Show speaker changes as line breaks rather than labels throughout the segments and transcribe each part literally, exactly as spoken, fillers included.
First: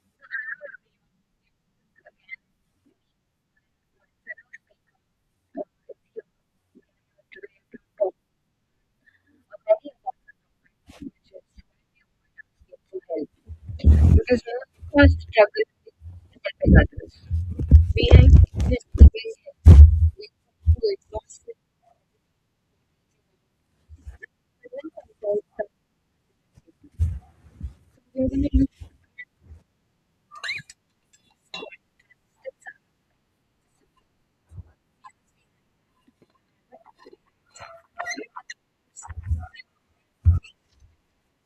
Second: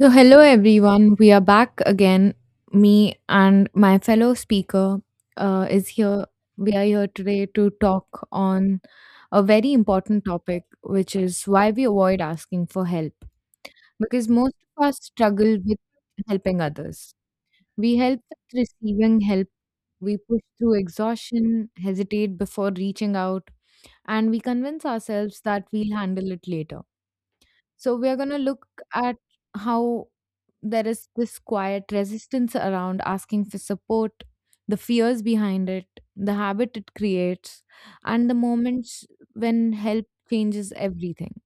So, hello everyone. We are back again. Me and my fellow speaker uh, is here. We are here today to talk on a very important topic, which is why we avoid asking for help. Because most of us struggle with helping others. We help with receiving help, we push through exhaustion, hesitate before reaching out, and we convince ourselves that we'll handle it later. So we are going to look at how there is this quiet resistance around asking for support, the fears behind it, the habit it creates, and the moments when help changes everything.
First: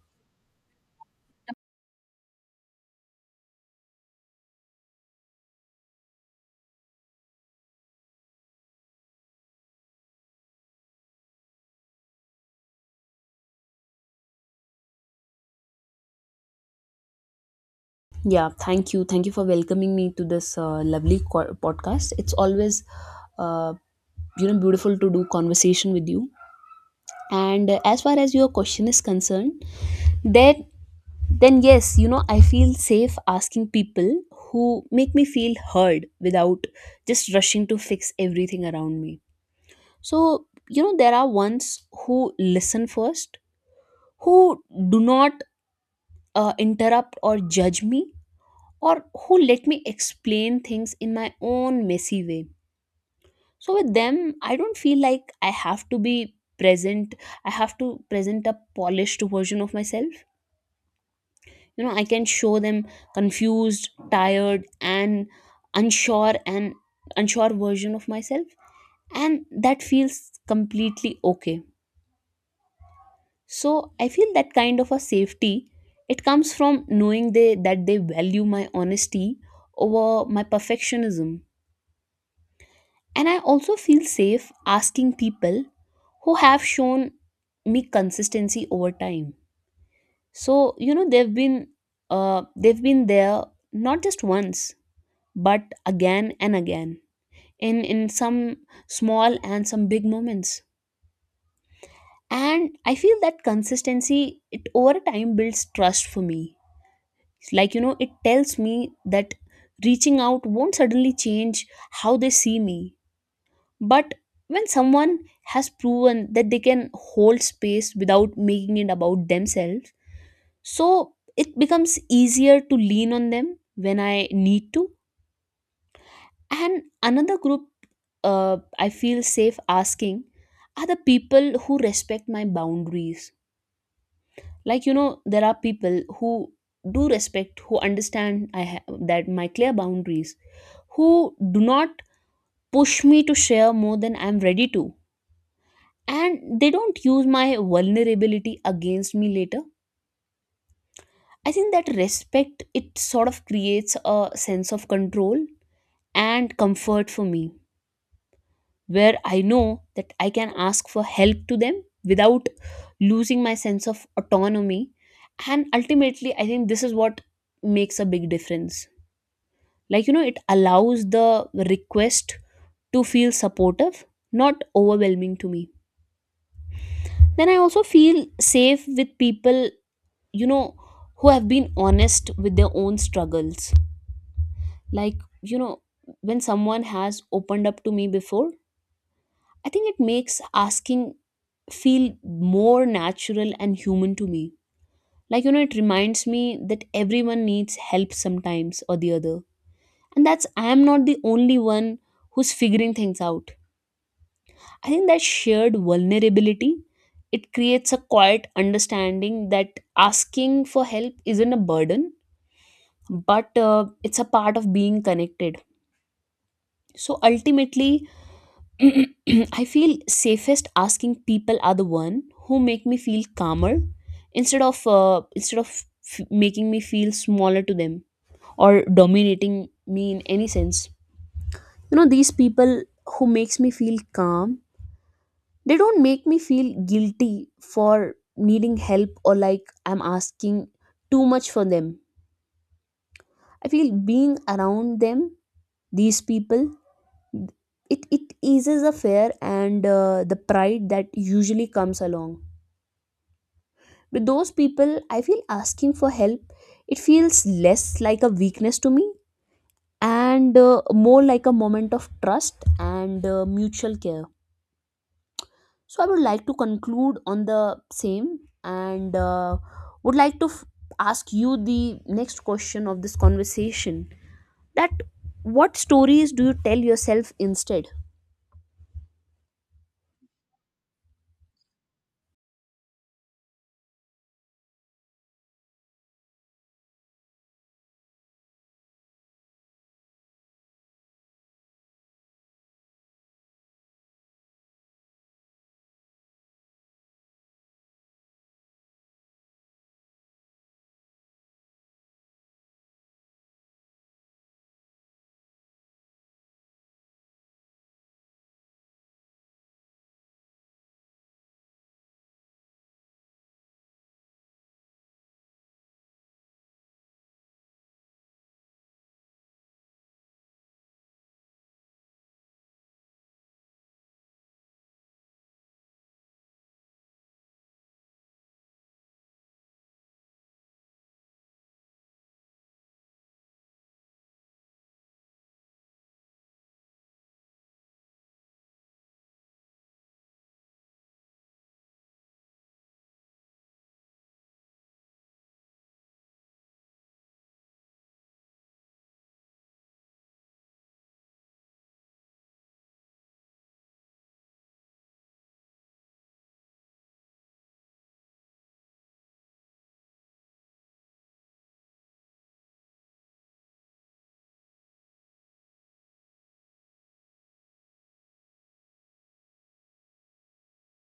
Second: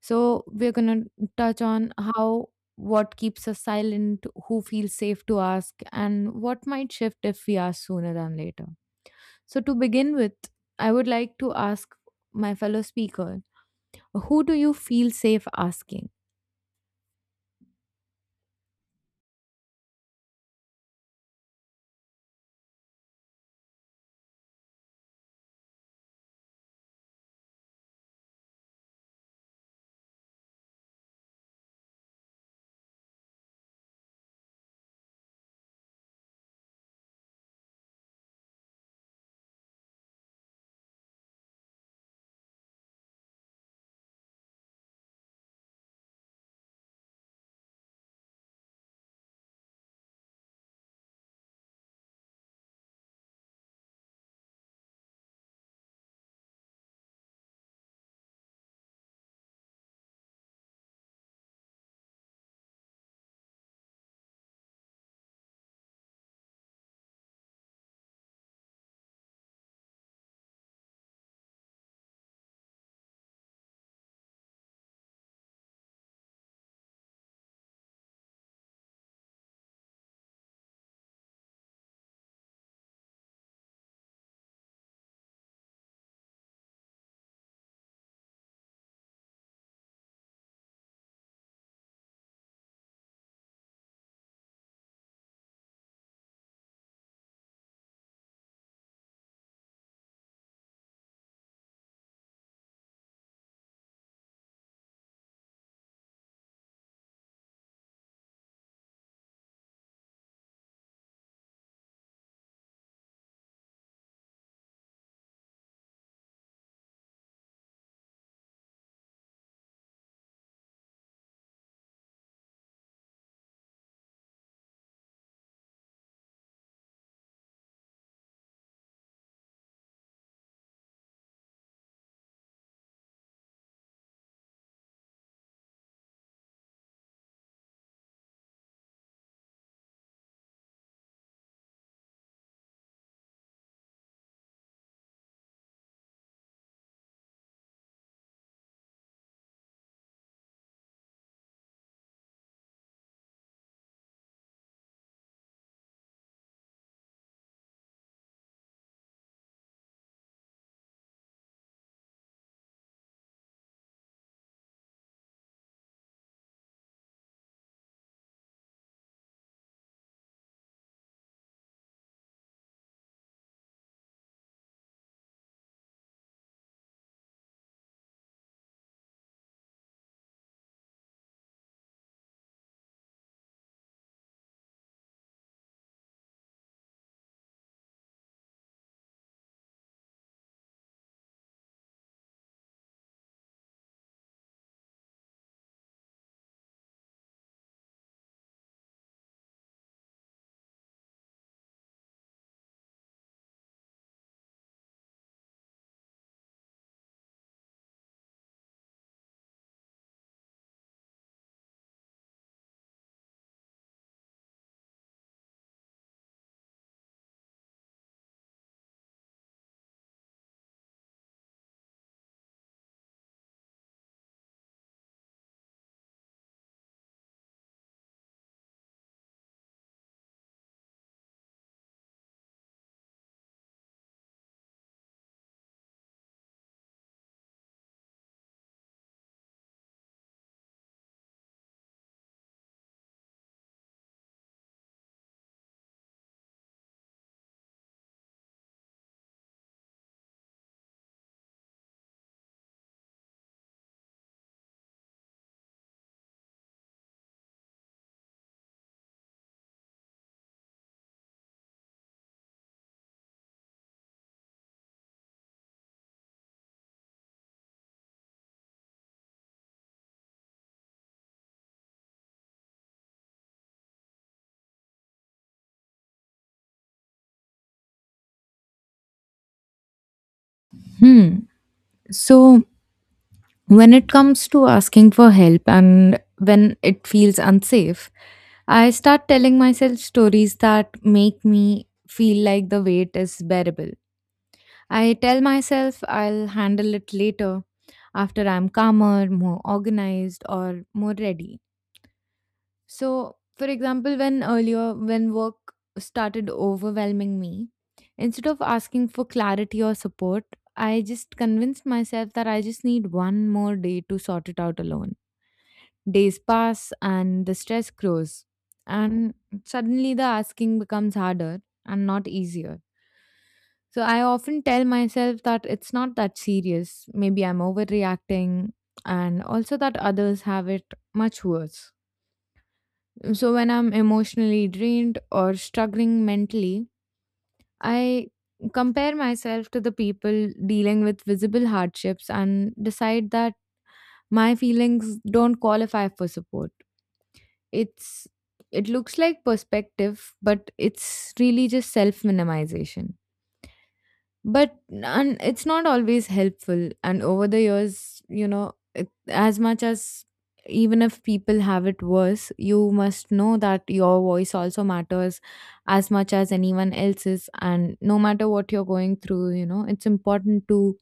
So we're going to touch on how what keeps us silent, who feels safe to ask, and what might shift if we ask sooner than later. So to begin with, I would like to ask my fellow speaker, who do you feel safe asking?
uh, just rushing to fix everything around me. So, you know, there are ones who listen first, who do not uh, interrupt or judge me, or who let me explain things in my own messy way. So, with them, I don't feel like I have to be present, I have to present a polished version of myself. You know, I can show them confused, tired, and unsure and unsure version of myself, and that feels completely okay. So I feel that kind of a safety, it comes from knowing they that they value my honesty over my perfectionism. And I also feel safe asking people who have shown me consistency over time. So you know, they've been uh, they've been there not just once, but again and again, in in some small and some big moments. And I feel that consistency it over time builds trust for me. Like, you know, it tells me that reaching out won't suddenly change how they see me. But when someone has proven that they can hold space without making it about themselves, so it becomes easier to lean on them when I need to. And another group uh, I feel safe asking are the people who respect my boundaries. Like, you know, there are people who do respect, who understand I have that my clear boundaries, who do not push me to share more than I'm ready to, and they don't use my vulnerability against me later. I think that respect it sort of creates a sense of control and comfort for me, where I know that I can ask for help to them without losing my sense of autonomy. And ultimately, I think this is what makes a big difference. Like, you know, it allows the request to feel supportive, not overwhelming to me. Then I also feel safe with people, you know, who have been honest with their own struggles. Like, you know, when someone has opened up to me before, I think it makes asking feel more natural and human to me. Like, you know, it reminds me that everyone needs help sometimes or the other. And that's, I am not the only one who's figuring things out. I think that shared vulnerability it creates a quiet understanding that asking for help isn't a burden, but uh, it's a part of being connected. So ultimately, I feel safest asking people are the one who make me feel calmer instead of uh, instead of f- making me feel smaller to them or dominating me in any sense. You know, these people who makes me feel calm, they don't make me feel guilty for needing help or like I'm asking too much for them. I feel being around them, these people, it it eases the fear and uh, the pride that usually comes along. With those people, I feel asking for help, it feels less like a weakness to me, and uh, more like a moment of trust and uh, mutual care. So I would like to conclude on the same, and uh, would like to f- ask you the next question of this conversation, that what stories do you tell yourself instead?
Hmm. So, when it comes to asking for help and when it feels unsafe, I start telling myself stories that make me feel like the weight is bearable. I tell myself I'll handle it later after I'm calmer, more organized, or more ready. So, for example, when earlier, when work started overwhelming me, instead of asking for clarity or support, I just convinced myself that I just need one more day to sort it out alone. Days pass and the stress grows. And suddenly the asking becomes harder and not easier. So I often tell myself that it's not that serious. Maybe I'm overreacting and also that others have it much worse. So when I'm emotionally drained or struggling mentally, I compare myself to the people dealing with visible hardships and decide that my feelings don't qualify for support. It's it looks like perspective, but it's really just self minimization. But and it's not always helpful, and over the years, you know, it, as much as even if people have it worse, you must know that your voice also matters as much as anyone else's. And no matter what you're going through, you know, it's important to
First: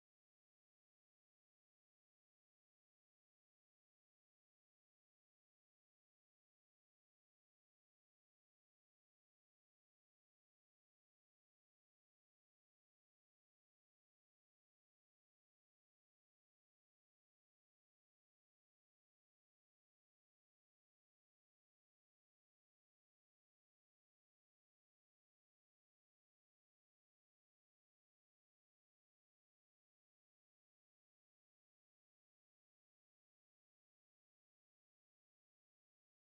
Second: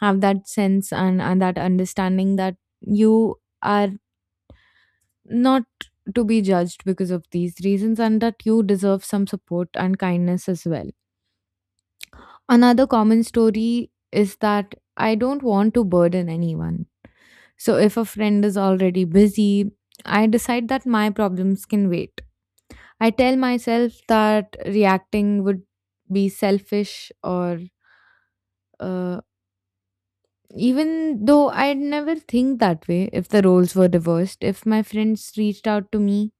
have that sense and, and that understanding that you are not to be judged because of these reasons, and that you deserve some support and kindness as well. Another common story is that I don't want to burden anyone. So if a friend is already busy, I decide that my problems can wait. I tell myself that reacting would be selfish or uh, even though I'd never think that way if the roles were reversed. If my friends reached out to me,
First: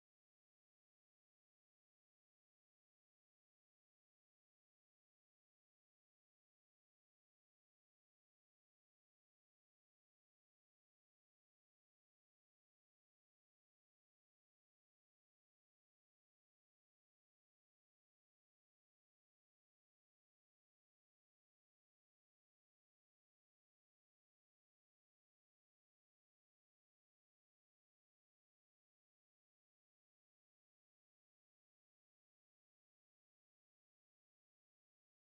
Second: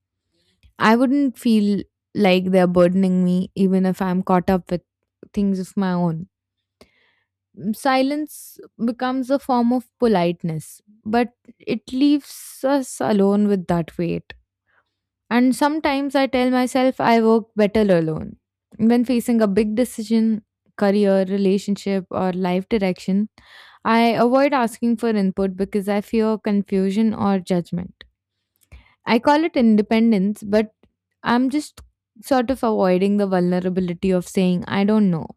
I wouldn't feel like they're burdening me, even if I'm caught up with things of my own. Mm, Silence becomes a form of politeness, but it leaves us alone with that weight. And sometimes I tell myself I work better alone. When facing a big decision, career, relationship, or life direction, I avoid asking for input because I fear confusion or judgment. I call it independence, but I'm just sort of avoiding the vulnerability of saying, I don't know.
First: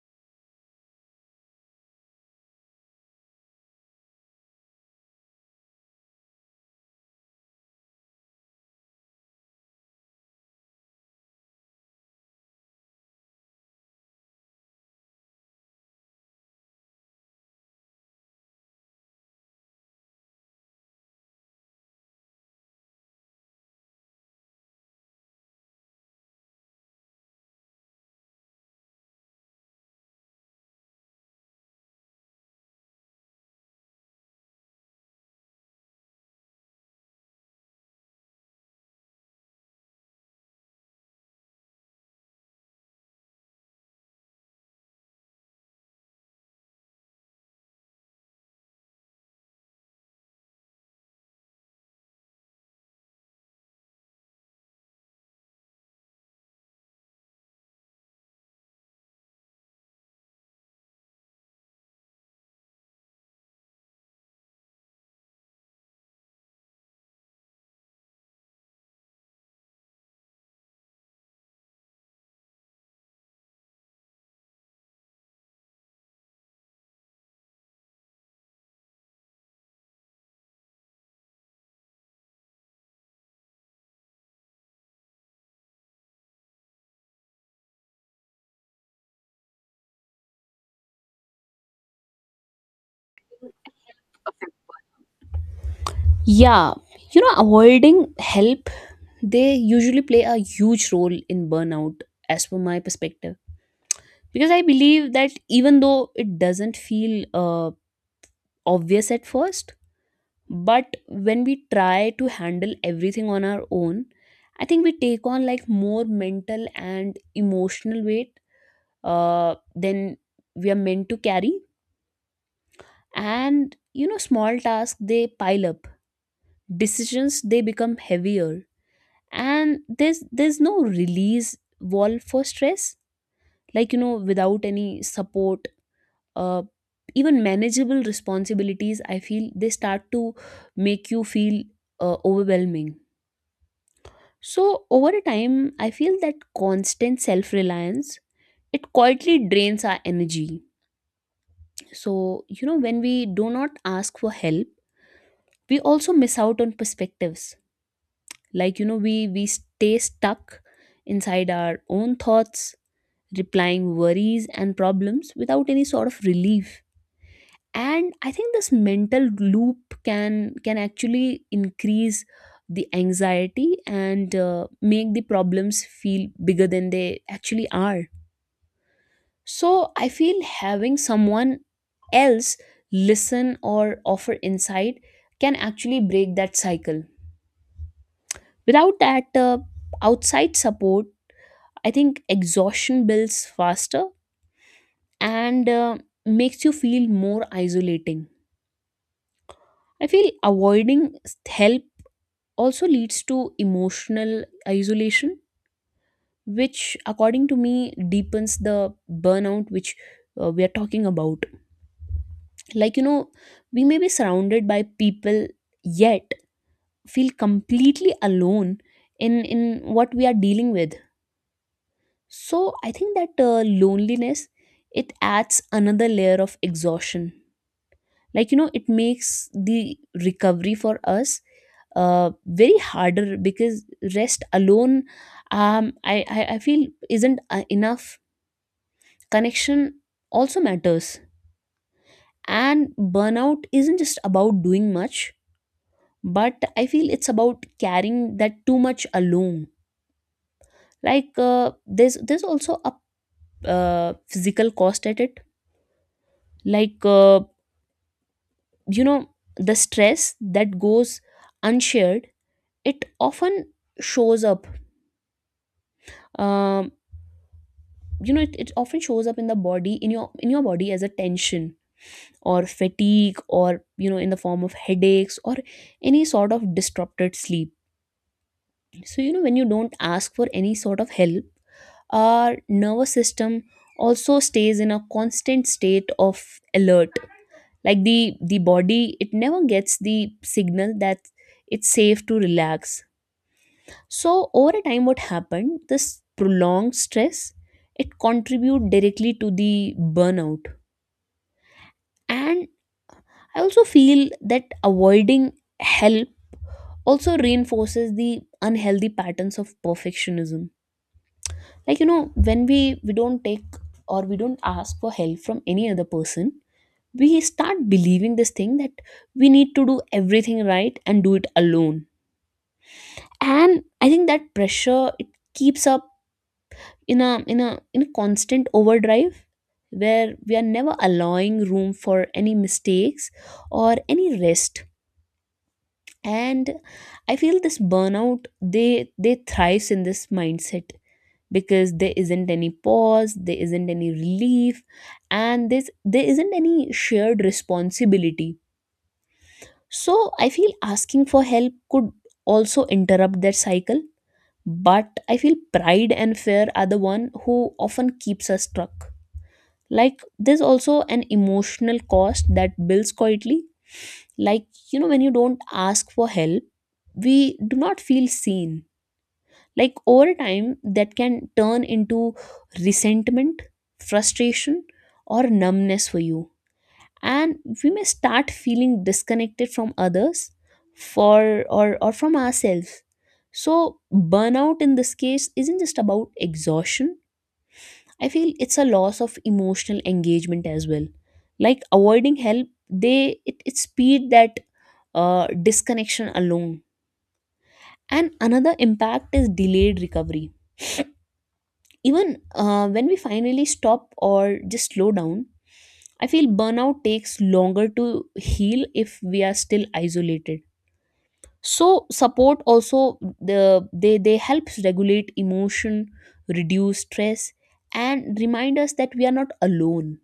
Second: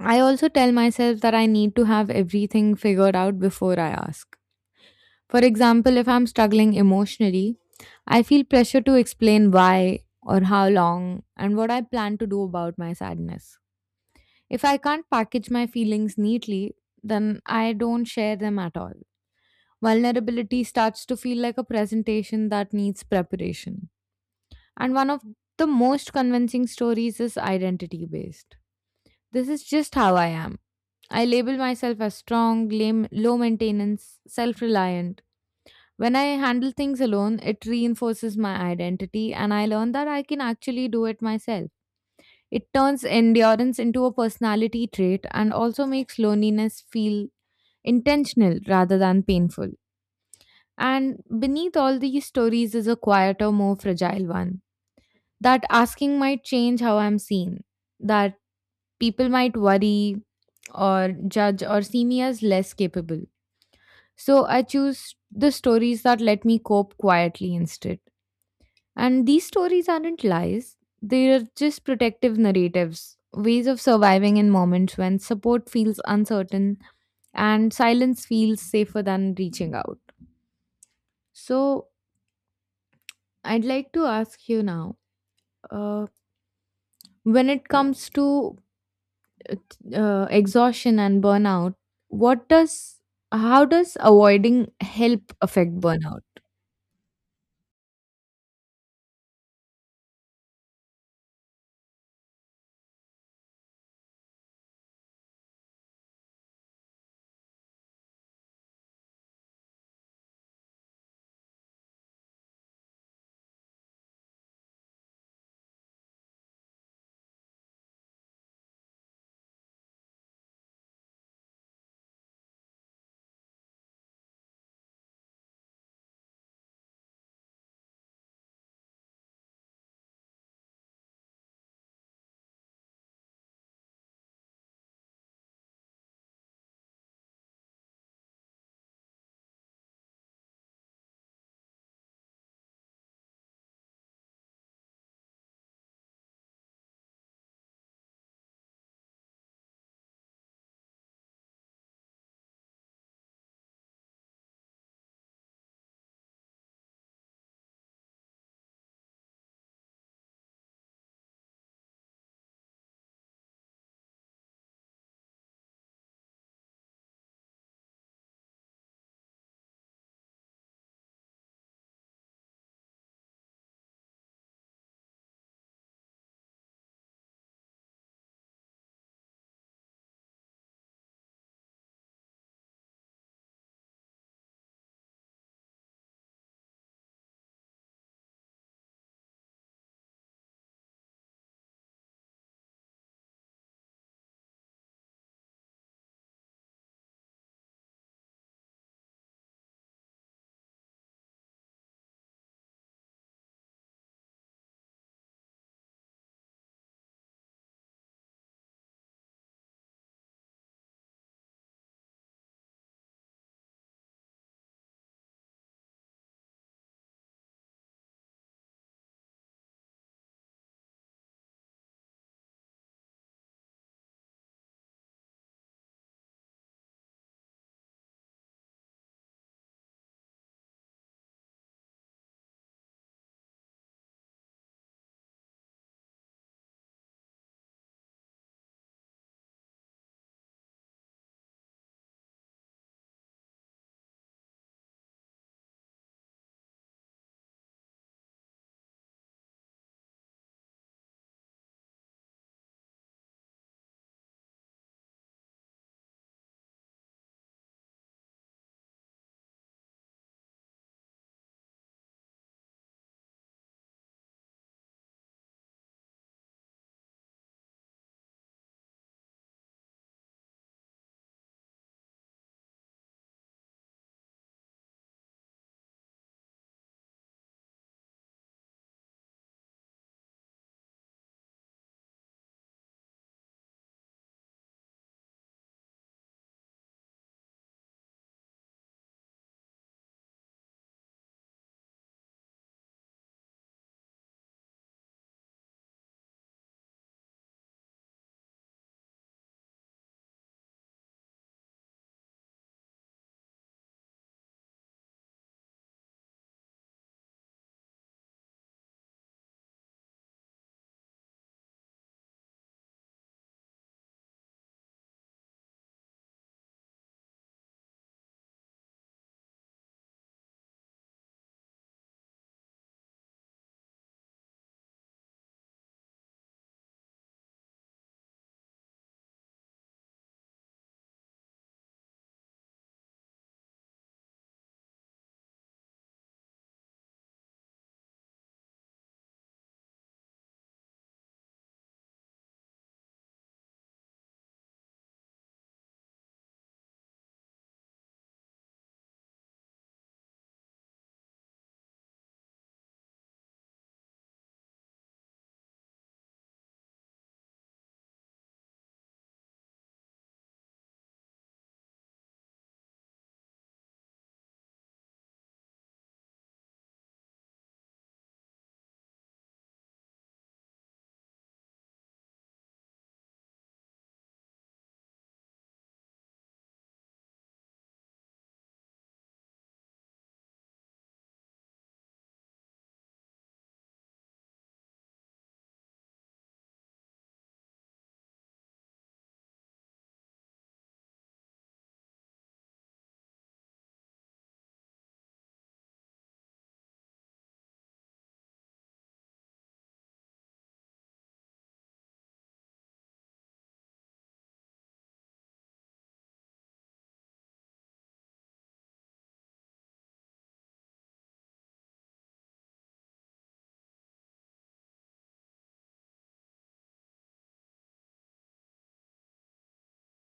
I also tell myself that I need to have everything figured out before I ask. For example, if I'm struggling emotionally, I feel pressure to explain why or how long and what I plan to do about my sadness. If I can't package my feelings neatly, then I don't share them at all. Vulnerability starts to feel like a presentation that needs preparation. And one of the most convincing stories is identity based. This is just how I am. I label myself as strong, lame, low maintenance, self reliant. When I handle things alone, it reinforces my identity, and I learn that I can actually do it myself. It turns endurance into a personality trait and also makes loneliness feel intentional rather than painful. And beneath all these stories is a quieter, more fragile one, that asking might change how I'm seen, that people might worry, or judge, or see me as less capable. So I choose the stories that let me cope quietly instead. And these stories aren't lies, they are just protective narratives, ways of surviving in moments when support feels uncertain and silence feels safer than reaching out. So I'd like to ask you now, uh, when it comes to uh, exhaustion and burnout, what does how does avoiding help affect burnout?
Yeah, you know, avoiding help, they usually play a huge role in burnout, as per my perspective, because I believe that even though it doesn't feel uh, obvious at first, but when we try to handle everything on our own, I think we take on like more mental and emotional weight uh, than we are meant to carry. And you know, small tasks they pile up, decisions they become heavier, and there's there's no release valve for stress. Like, you know, without any support, uh, even manageable responsibilities I feel they start to make you feel uh, overwhelming. So over a time, I feel that constant self reliance, it quietly drains our energy. So you know, when we do not ask for help, we also miss out on perspectives. Like you know, we we stay stuck inside our own thoughts, replying worries and problems without any sort of relief. And I think this mental loop can can actually increase the anxiety and uh, make the problems feel bigger than they actually are. So I feel having someone else listen or offer insight can actually break that cycle. Without that uh, outside support, I think exhaustion builds faster and uh, makes you feel more isolating. I feel avoiding help also leads to emotional isolation, which, according to me, deepens the burnout which uh, we are talking about. Like, you know, we may be surrounded by people, yet feel completely alone in, in what we are dealing with. So I think that uh, loneliness it adds another layer of exhaustion. Like you know, it makes the recovery for us uh, very harder because rest alone, um, I, I i feel isn't uh, enough. Connection also matters. And burnout isn't just about doing much, but I feel it's about carrying that too much alone. Like uh, there's there's also a uh, physical cost at it. Like uh, you know, the stress that goes unshared, it often shows up, um, you know it, it often shows up in the body, in your in your body as a tension or fatigue, or you know, in the form of headaches or any sort of disrupted sleep. So you know, when you don't ask for any sort of help, our nervous system also stays in a constant state of alert. Like the the body, it never gets the signal that it's safe to relax. So over a time, what happened? This prolonged stress it contribute directly to the burnout. And I also feel that avoiding help also reinforces the unhealthy patterns of perfectionism. Like you know, when we we don't take or we don't ask for help from any other person, we start believing this thing that we need to do everything right and do it alone. And I think that pressure it keeps up in a in a in a constant overdrive, where we are never allowing room for any mistakes or any rest. And I feel this burnout they they thrives in this mindset, because there isn't any pause, there isn't any relief, and this there isn't any shared responsibility. So I feel asking for help could also interrupt that cycle, but I feel pride and fear are the one who often keeps us stuck. Like there's also an emotional cost that builds quietly. Like, you know, when you don't ask for help, we do not feel seen. Like over time, that can turn into resentment, frustration, or numbness for you. And we may start feeling disconnected from others, for or or from ourselves. So burnout in this case isn't just about exhaustion, I feel it's a loss of emotional engagement as well. Like avoiding help, they it, it speed that uh, disconnection alone. And another impact is delayed recovery. Even uh, when we finally stop or just slow down, I feel burnout takes longer to heal if we are still isolated. So support also the they they helps regulate emotion, reduce stress, and remind us that we are not alone.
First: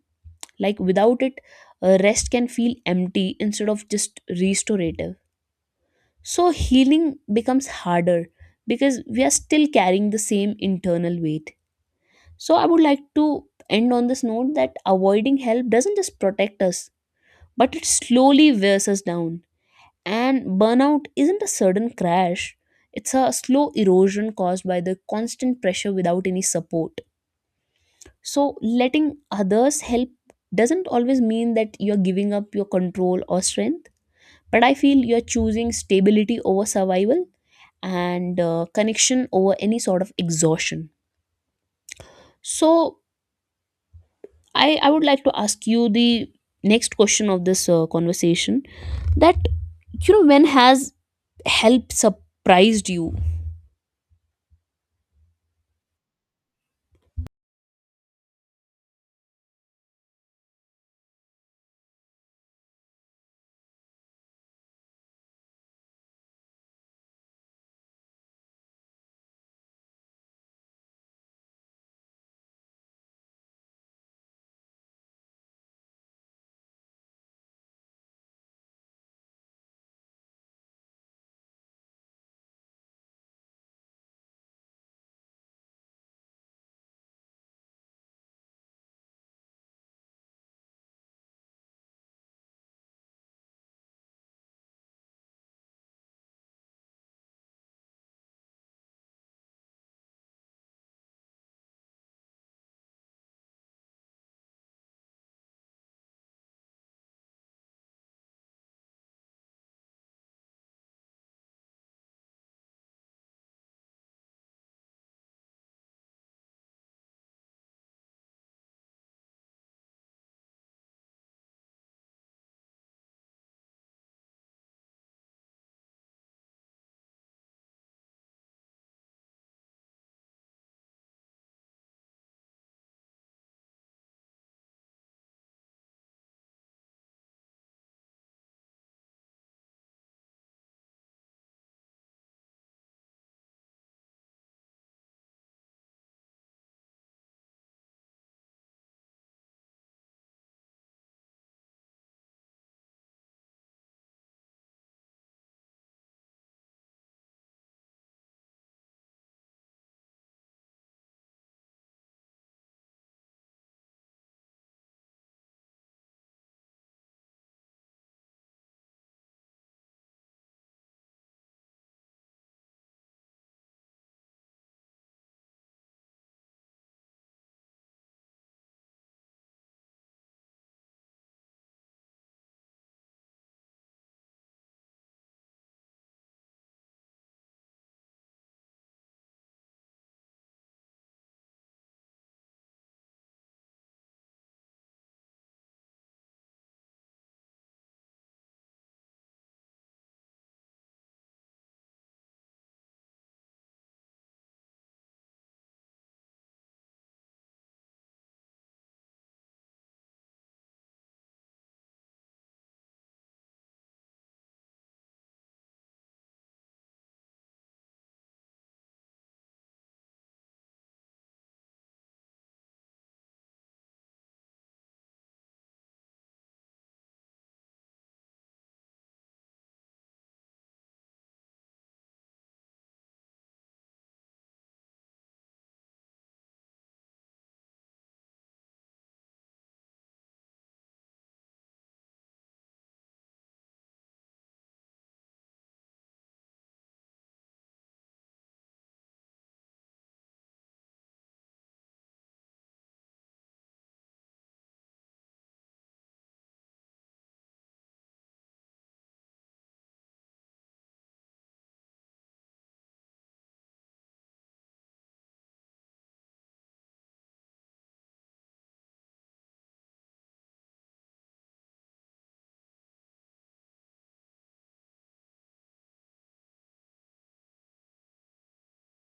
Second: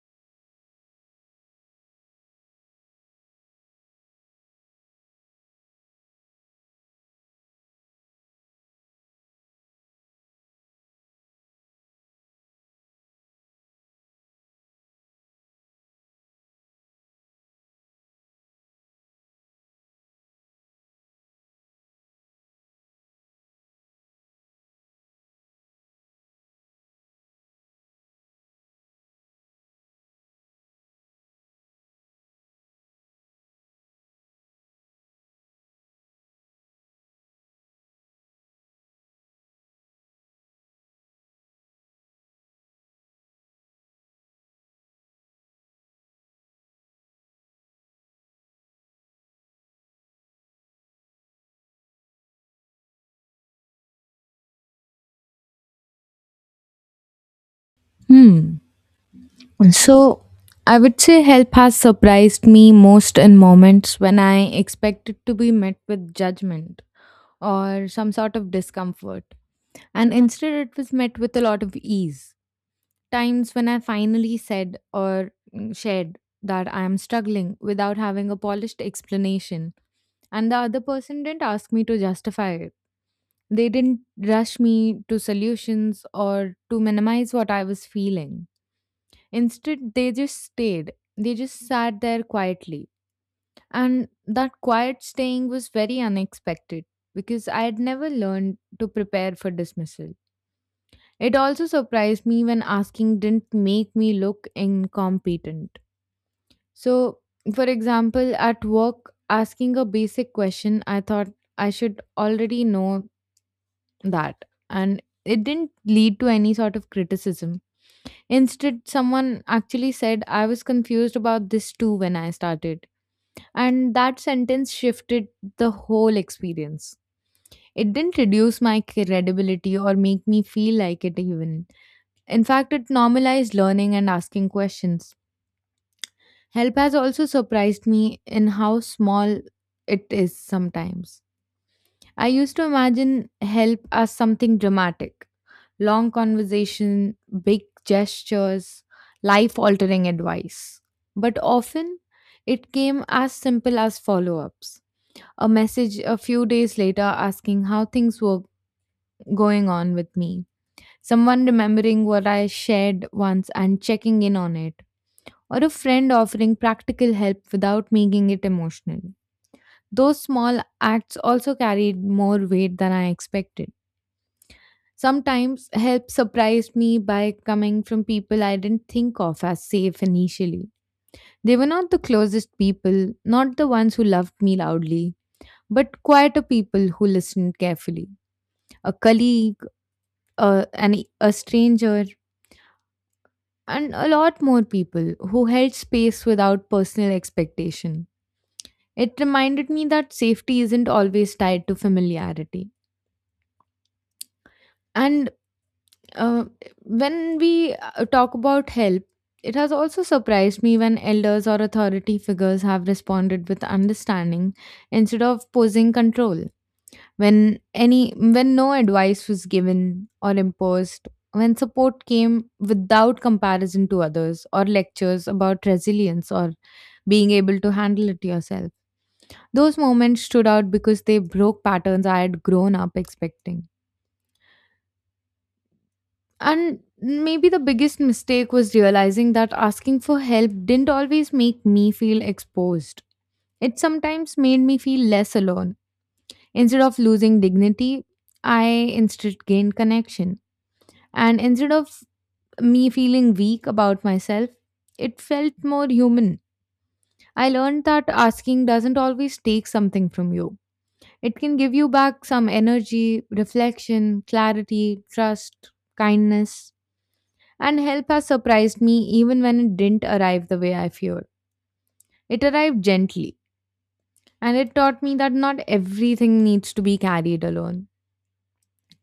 Like without it, uh, rest can feel empty instead of just restorative. So healing becomes harder, because we are still carrying the same internal weight. So I would like to end on this note that avoiding help doesn't just protect us, but it slowly wears us down. And burnout isn't a sudden crash, it's a slow erosion caused by the constant pressure without any support. So letting others help doesn't always mean that you're giving up your control or strength, but I feel you're choosing stability over survival and uh, connection over any sort of exhaustion. So I, I would like to ask you the next question of this uh, conversation, that you know, when has help surprised you?
Hmm. So I would say help has surprised me most in moments when I expected to be met with judgment or some sort of discomfort. And instead, it was met with a lot of ease. Times when I finally said or mm, shared that I am struggling without having a polished explanation, and the other person didn't ask me to justify it. They didn't rush me to solutions or to minimize what I was feeling. Instead, they just stayed. They just sat there quietly. And that quiet staying was very unexpected because I had never learned to prepare for dismissal. It also surprised me when asking didn't make me look incompetent. So, for example, at work, asking a basic question, I thought I should already know that. And it didn't lead to any sort of criticism. Instead, someone actually said, I was confused about this too when I started. And that sentence shifted the whole experience. It didn't reduce my credibility or make me feel like it, even. In fact, it normalized learning and asking questions. Help has also surprised me in how small it is sometimes. I used to imagine help as something dramatic, long conversation, big gestures, life altering advice. But often it came as simple as follow ups. A message a few days later asking how things were going on with me, someone remembering what I shared once and checking in on it, or a friend offering practical help without making it emotional. Those small acts also carried more weight than I expected. Sometimes help surprised me by coming from people I didn't think of as safe initially. They were not the closest people, not the ones who loved me loudly, but quieter people who listened carefully. A colleague, a, an, a stranger, and a lot more people who held space without personal expectation. It reminded me that safety isn't always tied to familiarity. And Uh, when we uh, talk about help, it has also surprised me when elders or authority figures have responded with understanding instead of posing control. When any when no advice was given or imposed, when support came without comparison to others or lectures about resilience or being able to handle it yourself. Those moments stood out because they broke patterns I had grown up expecting. And maybe the biggest mistake was realizing that asking for help didn't always make me feel exposed. It sometimes made me feel less alone. Instead of losing dignity, I instead gained connection. And instead of me feeling weak about myself, it felt more human. I learned that asking doesn't always take something from you. It can give you back some energy, reflection, clarity, trust, kindness. And help has surprised me even when it didn't arrive the way I feared. It arrived gently, and it taught me that not everything needs to be carried alone.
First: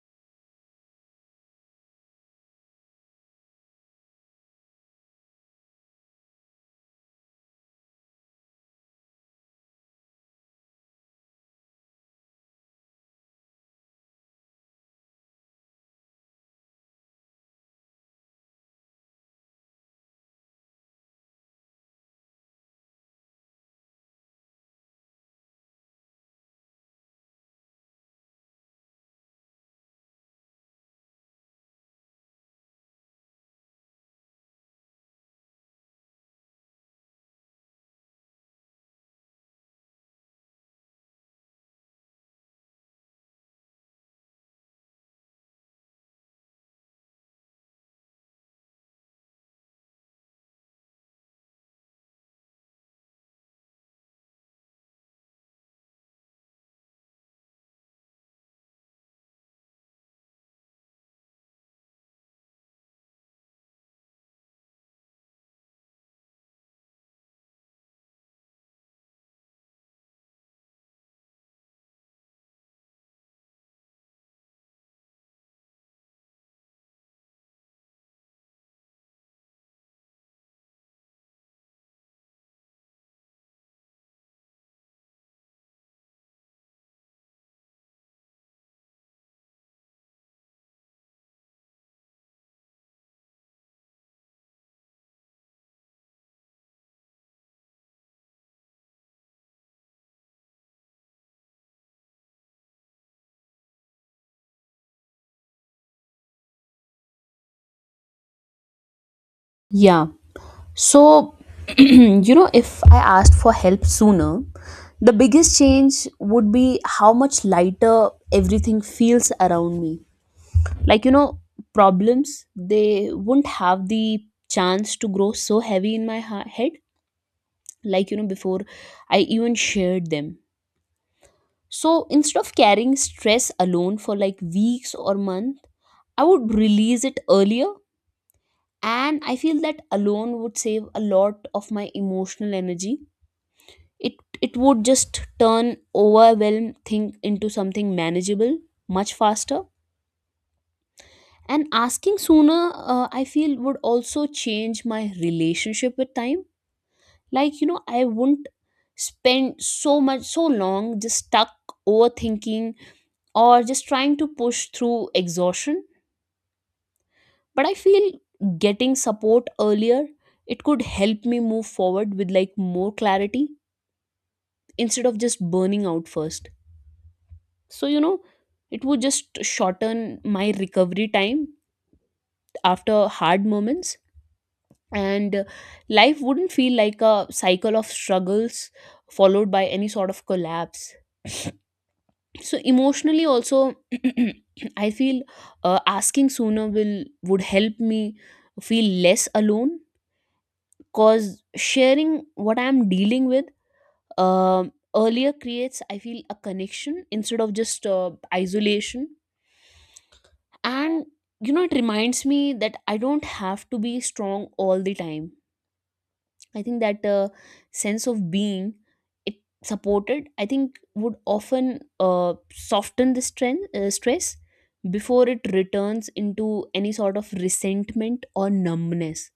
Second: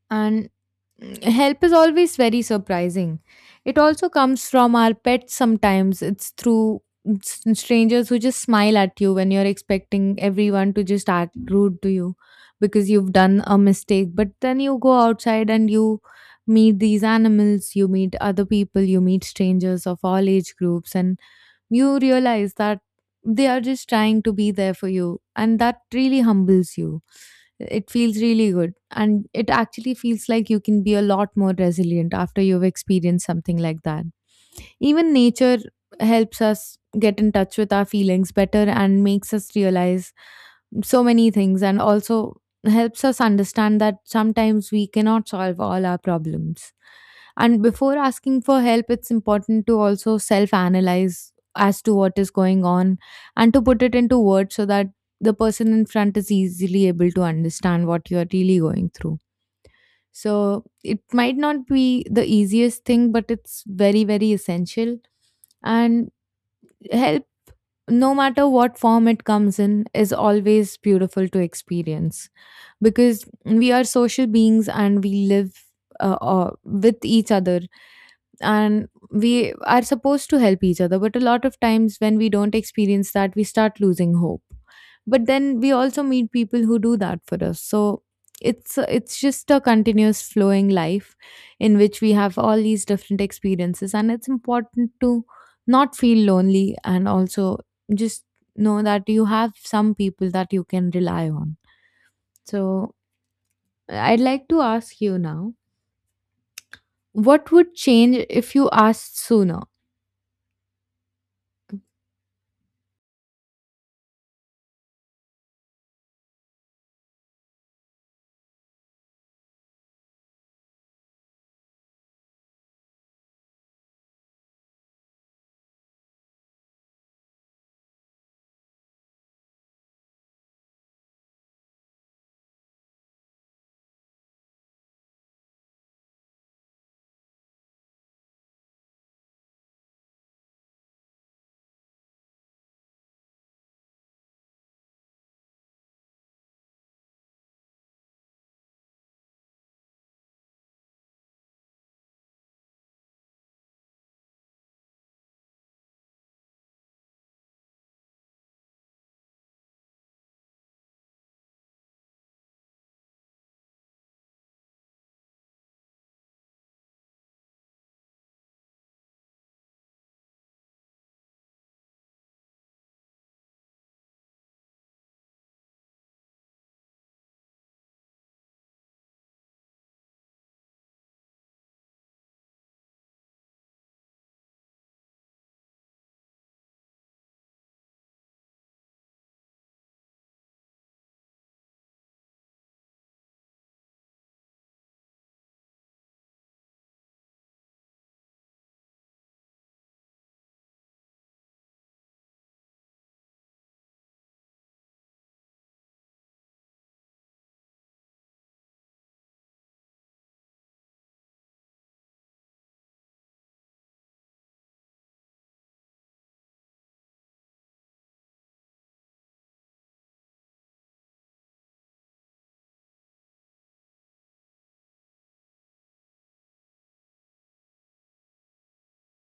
And help is always very surprising. It also comes from our pets sometimes, it's through s- strangers who just smile at you when you're expecting everyone to just act rude to you because you've done a mistake. But then you go outside and you meet these animals, you meet other people, you meet strangers of all age groups, and you realize that they are just trying to be there for you, and that really humbles you. It feels really good. And it actually feels like you can be a lot more resilient after you've experienced something like that. Even nature helps us get in touch with our feelings better and makes us realize so many things, and also helps us understand that sometimes we cannot solve all our problems. And before asking for help, it's important to also self analyze as to what is going on, and to put it into words so that the person in front is easily able to understand what you're really going through. So it might not be the easiest thing, but it's very, very essential. And help, no matter what form it comes in, is always beautiful to experience because we are social beings and we live uh, uh, with each other, and we are supposed to help each other. But a lot of times when we don't experience that, we start losing hope, but then we also meet people who do that for us. So it's it's just a continuous flowing life in which we have all these different experiences, and it's important to not feel lonely, and also just know that you have some people that you can rely on. So I'd like to ask you now, what would change if you asked sooner?
Yeah. So, you know, if I asked for help sooner, the biggest change would be how much lighter everything feels around me. Like, you know, problems, they wouldn't have the chance to grow so heavy in my ha- head, like, you know, before I even shared them. So instead of carrying stress alone for like weeks or months, I would release it earlier. And I feel that alone would save a lot of my emotional energy. It it would just turn overwhelm thing into something manageable much faster. And asking sooner, uh, I feel would also change my relationship with time. Like you know, I wouldn't spend so much so long just stuck overthinking or just trying to push through exhaustion. But I feel getting support earlier, it could help me move forward with like more clarity instead of just burning out first. So you know, it would just shorten my recovery time after hard moments. And uh, life wouldn't feel like a cycle of struggles followed by any sort of collapse. So emotionally also, I feel uh, asking sooner will would help me feel less alone, cause sharing what I'm dealing with um earlier creates I feel a connection instead of just uh, isolation. And you know, it reminds me that I don't have to be strong all the time. I think that uh, sense of being, it supported, I think would often uh, soften the strength, uh, stress before it returns into any sort of resentment or numbness.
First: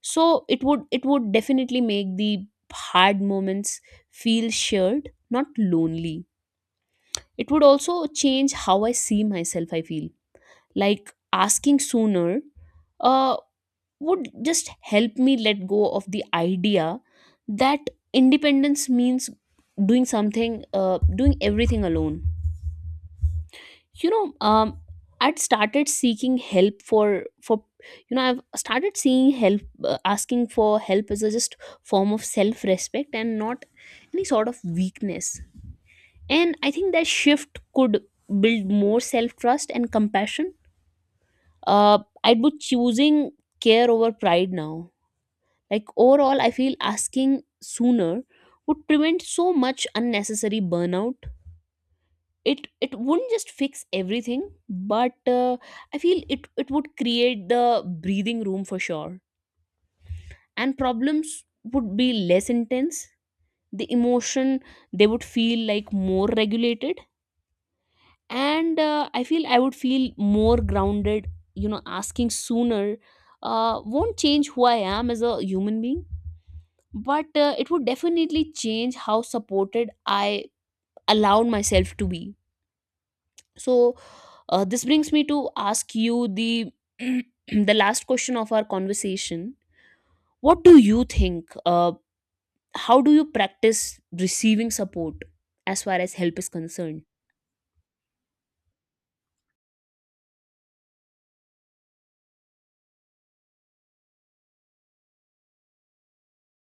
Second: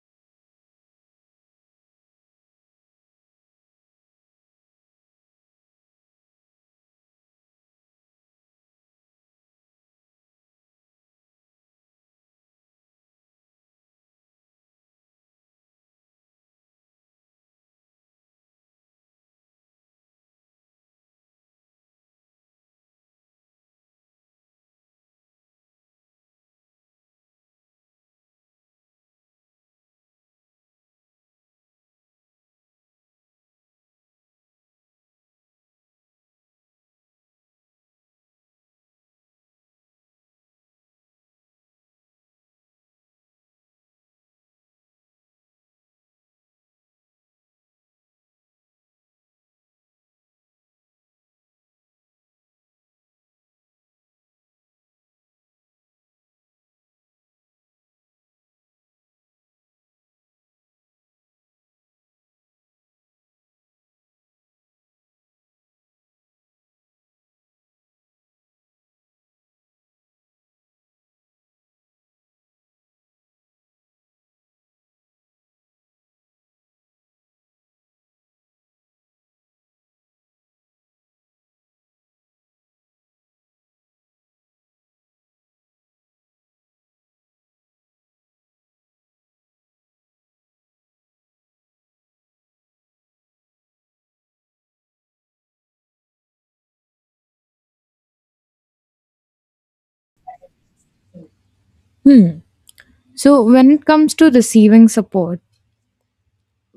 So it would it would definitely make the hard moments feel shared, not lonely. It would also change how I see myself, I feel. Like asking sooner uh, would just help me let go of the idea that independence means doing something uh, doing everything alone. You know, um, I'd started seeking help for for you know, I've started seeing help, uh, asking for help as a just form of self respect and not any sort of weakness. And I think that shift could build more self trust and compassion. uh, I'd be choosing care over pride now. Like overall, I feel asking sooner would prevent so much unnecessary burnout. It it wouldn't just fix everything, but uh, I feel it it would create the breathing room for sure, and problems would be less intense. The emotion they would feel like more regulated, and uh, I feel I would feel more grounded. You know, asking sooner uh, won't change who I am as a human being, but uh, it would definitely change how supported I allowed myself to be. So uh, this brings me to ask you the the last question of our conversation. What do you think, uh, how do you practice receiving support as far as help is concerned?
Hmm. So when it comes to receiving support,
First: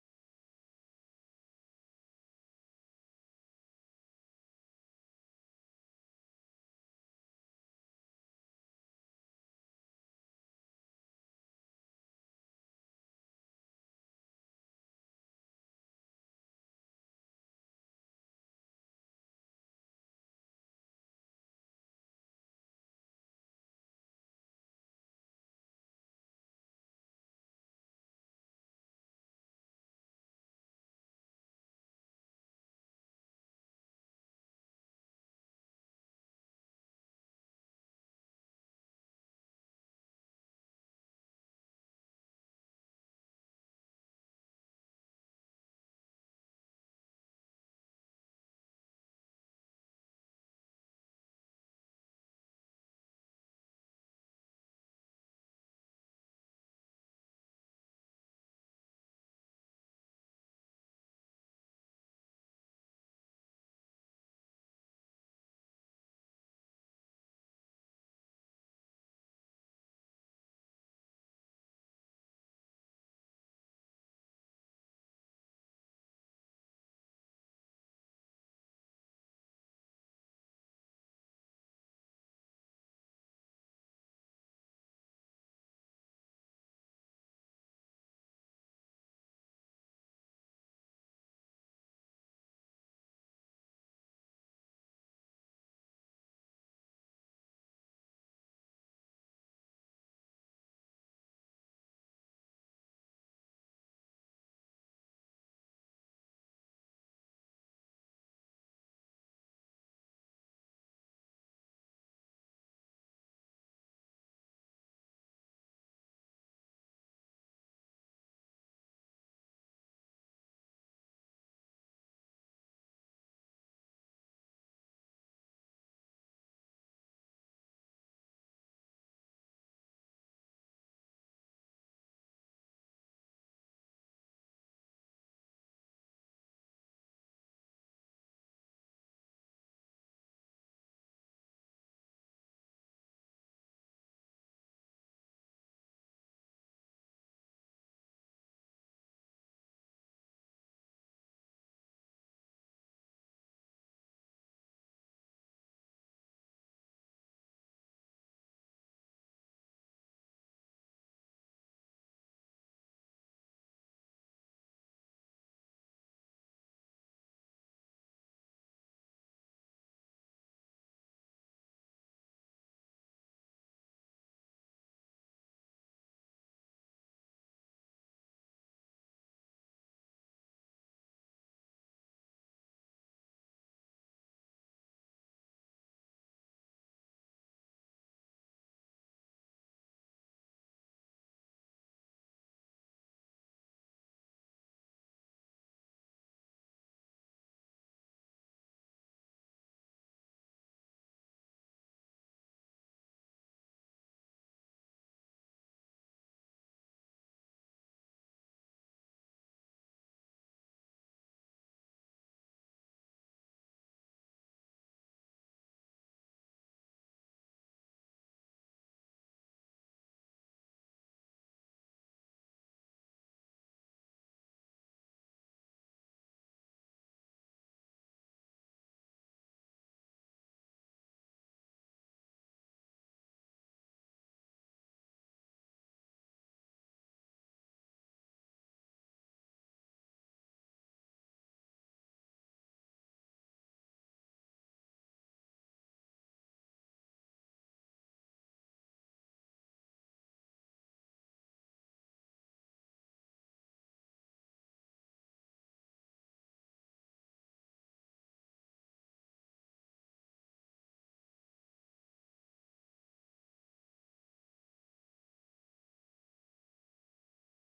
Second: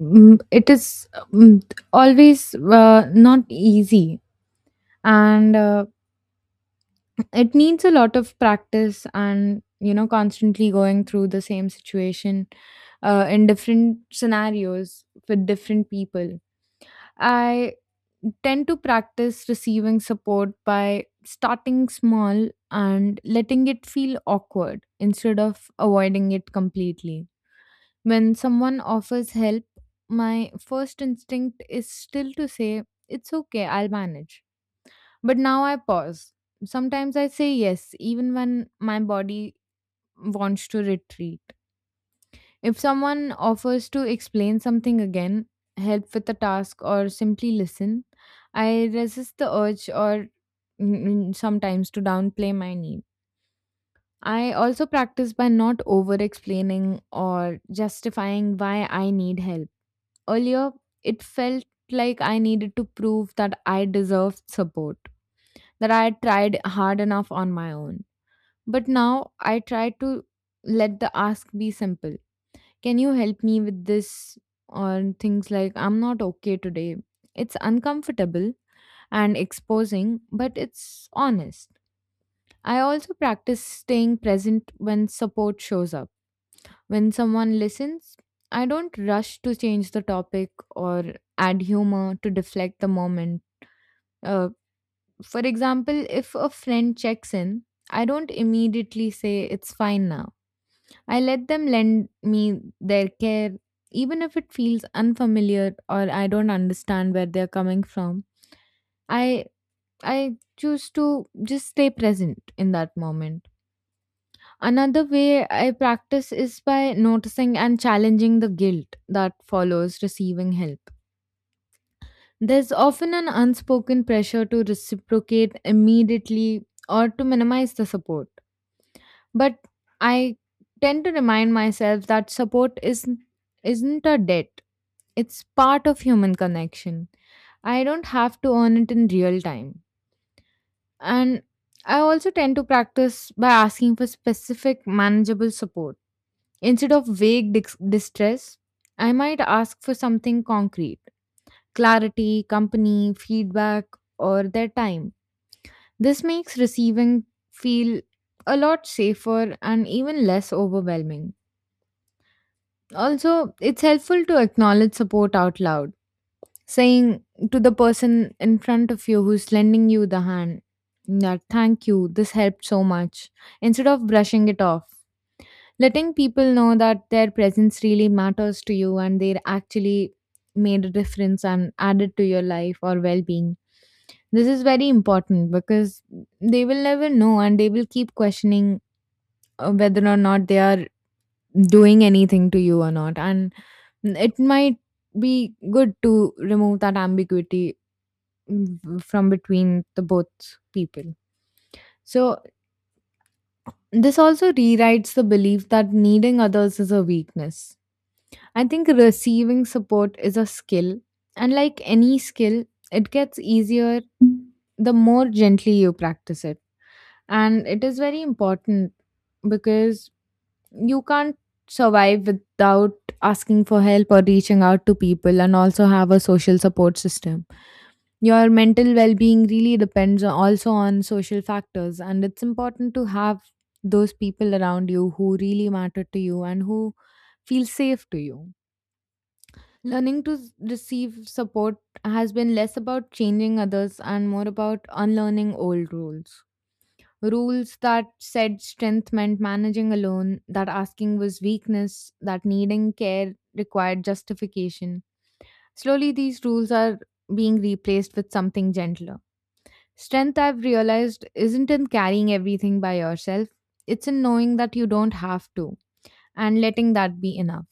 mm, it is mm, always uh, not easy and uh, it needs a lot of practice and you know constantly going through the same situation uh, in different scenarios with different people. I tend to practice receiving support by starting small and letting it feel awkward instead of avoiding it completely. When someone offers help, my first instinct is still to say, "It's okay, I'll manage." But now I pause. Sometimes I say yes, even when my body wants to retreat. If someone offers to explain something again, help with a task, or simply listen, I resist the urge or mm, sometimes to downplay my need. I also practice by not over explaining or justifying why I need help. Earlier, it felt like I needed to prove that I deserved support, that I had tried hard enough on my own. But now I try to let the ask be simple. Can you help me with this? Or things like, "I'm not okay today." It's uncomfortable and exposing, but it's honest. I also practice staying present when support shows up. When someone listens, I don't rush to change the topic or add humor to deflect the moment. Uh, for example, if a friend checks in, I don't immediately say it's fine now. I let them lend me their care, even if it feels unfamiliar or I don't understand where they're coming from. I I choose to just stay present in that moment. Another way I practice is by noticing and challenging the guilt that follows receiving help. There's often an unspoken pressure to reciprocate immediately or to minimize the support. But I tend to remind myself that support isn't, isn't a debt, it's part of human connection. I don't have to earn it in real time. And I also tend to practice by asking for specific, manageable support. Instead of vague dis- distress, I might ask for something concrete: clarity, company, feedback, or their time. This makes receiving feel a lot safer and even less overwhelming. Also, it's helpful to acknowledge support out loud, saying to the person in front of you who's lending you the hand that "thank you, this helped so much," instead of brushing it off. Letting people know that their presence really matters to you and they actually made a difference and added to your life or well-being, this is very important, because they will never know and they will keep questioning uh, whether or not they are doing anything to you or not, and it might be good to remove that ambiguity, mm, from between the both people. So this also rewrites the belief that needing others is a weakness. I think receiving support is a skill, and like any skill, it gets easier the more gently you practice it. And it is very important, because you can't survive without asking for help or reaching out to people and also have a social support system. Your mental well being really depends on- also on social factors, and it's important to have those people around you who really matter to you and who feel safe to you. Learning to s- receive support has been less about changing others and more about unlearning old rules. Rules that said strength meant managing alone, that asking was weakness, that needing care required justification. Slowly, these rules are being replaced with something gentler. Strength, I've realized, isn't in carrying everything by yourself, it's in knowing that you don't have to and letting that be enough.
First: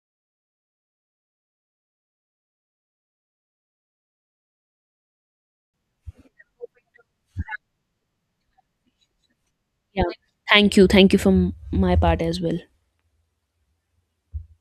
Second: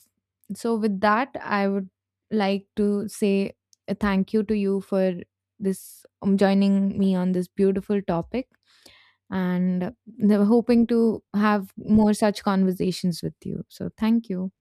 So, with that, I would like to say a thank you to you for this um, joining me on this beautiful topic, and
Yeah,
uh,
thank you,
hoping
thank you
to
from
have
my
more
part as
such
well.
conversations with you. So, thank you.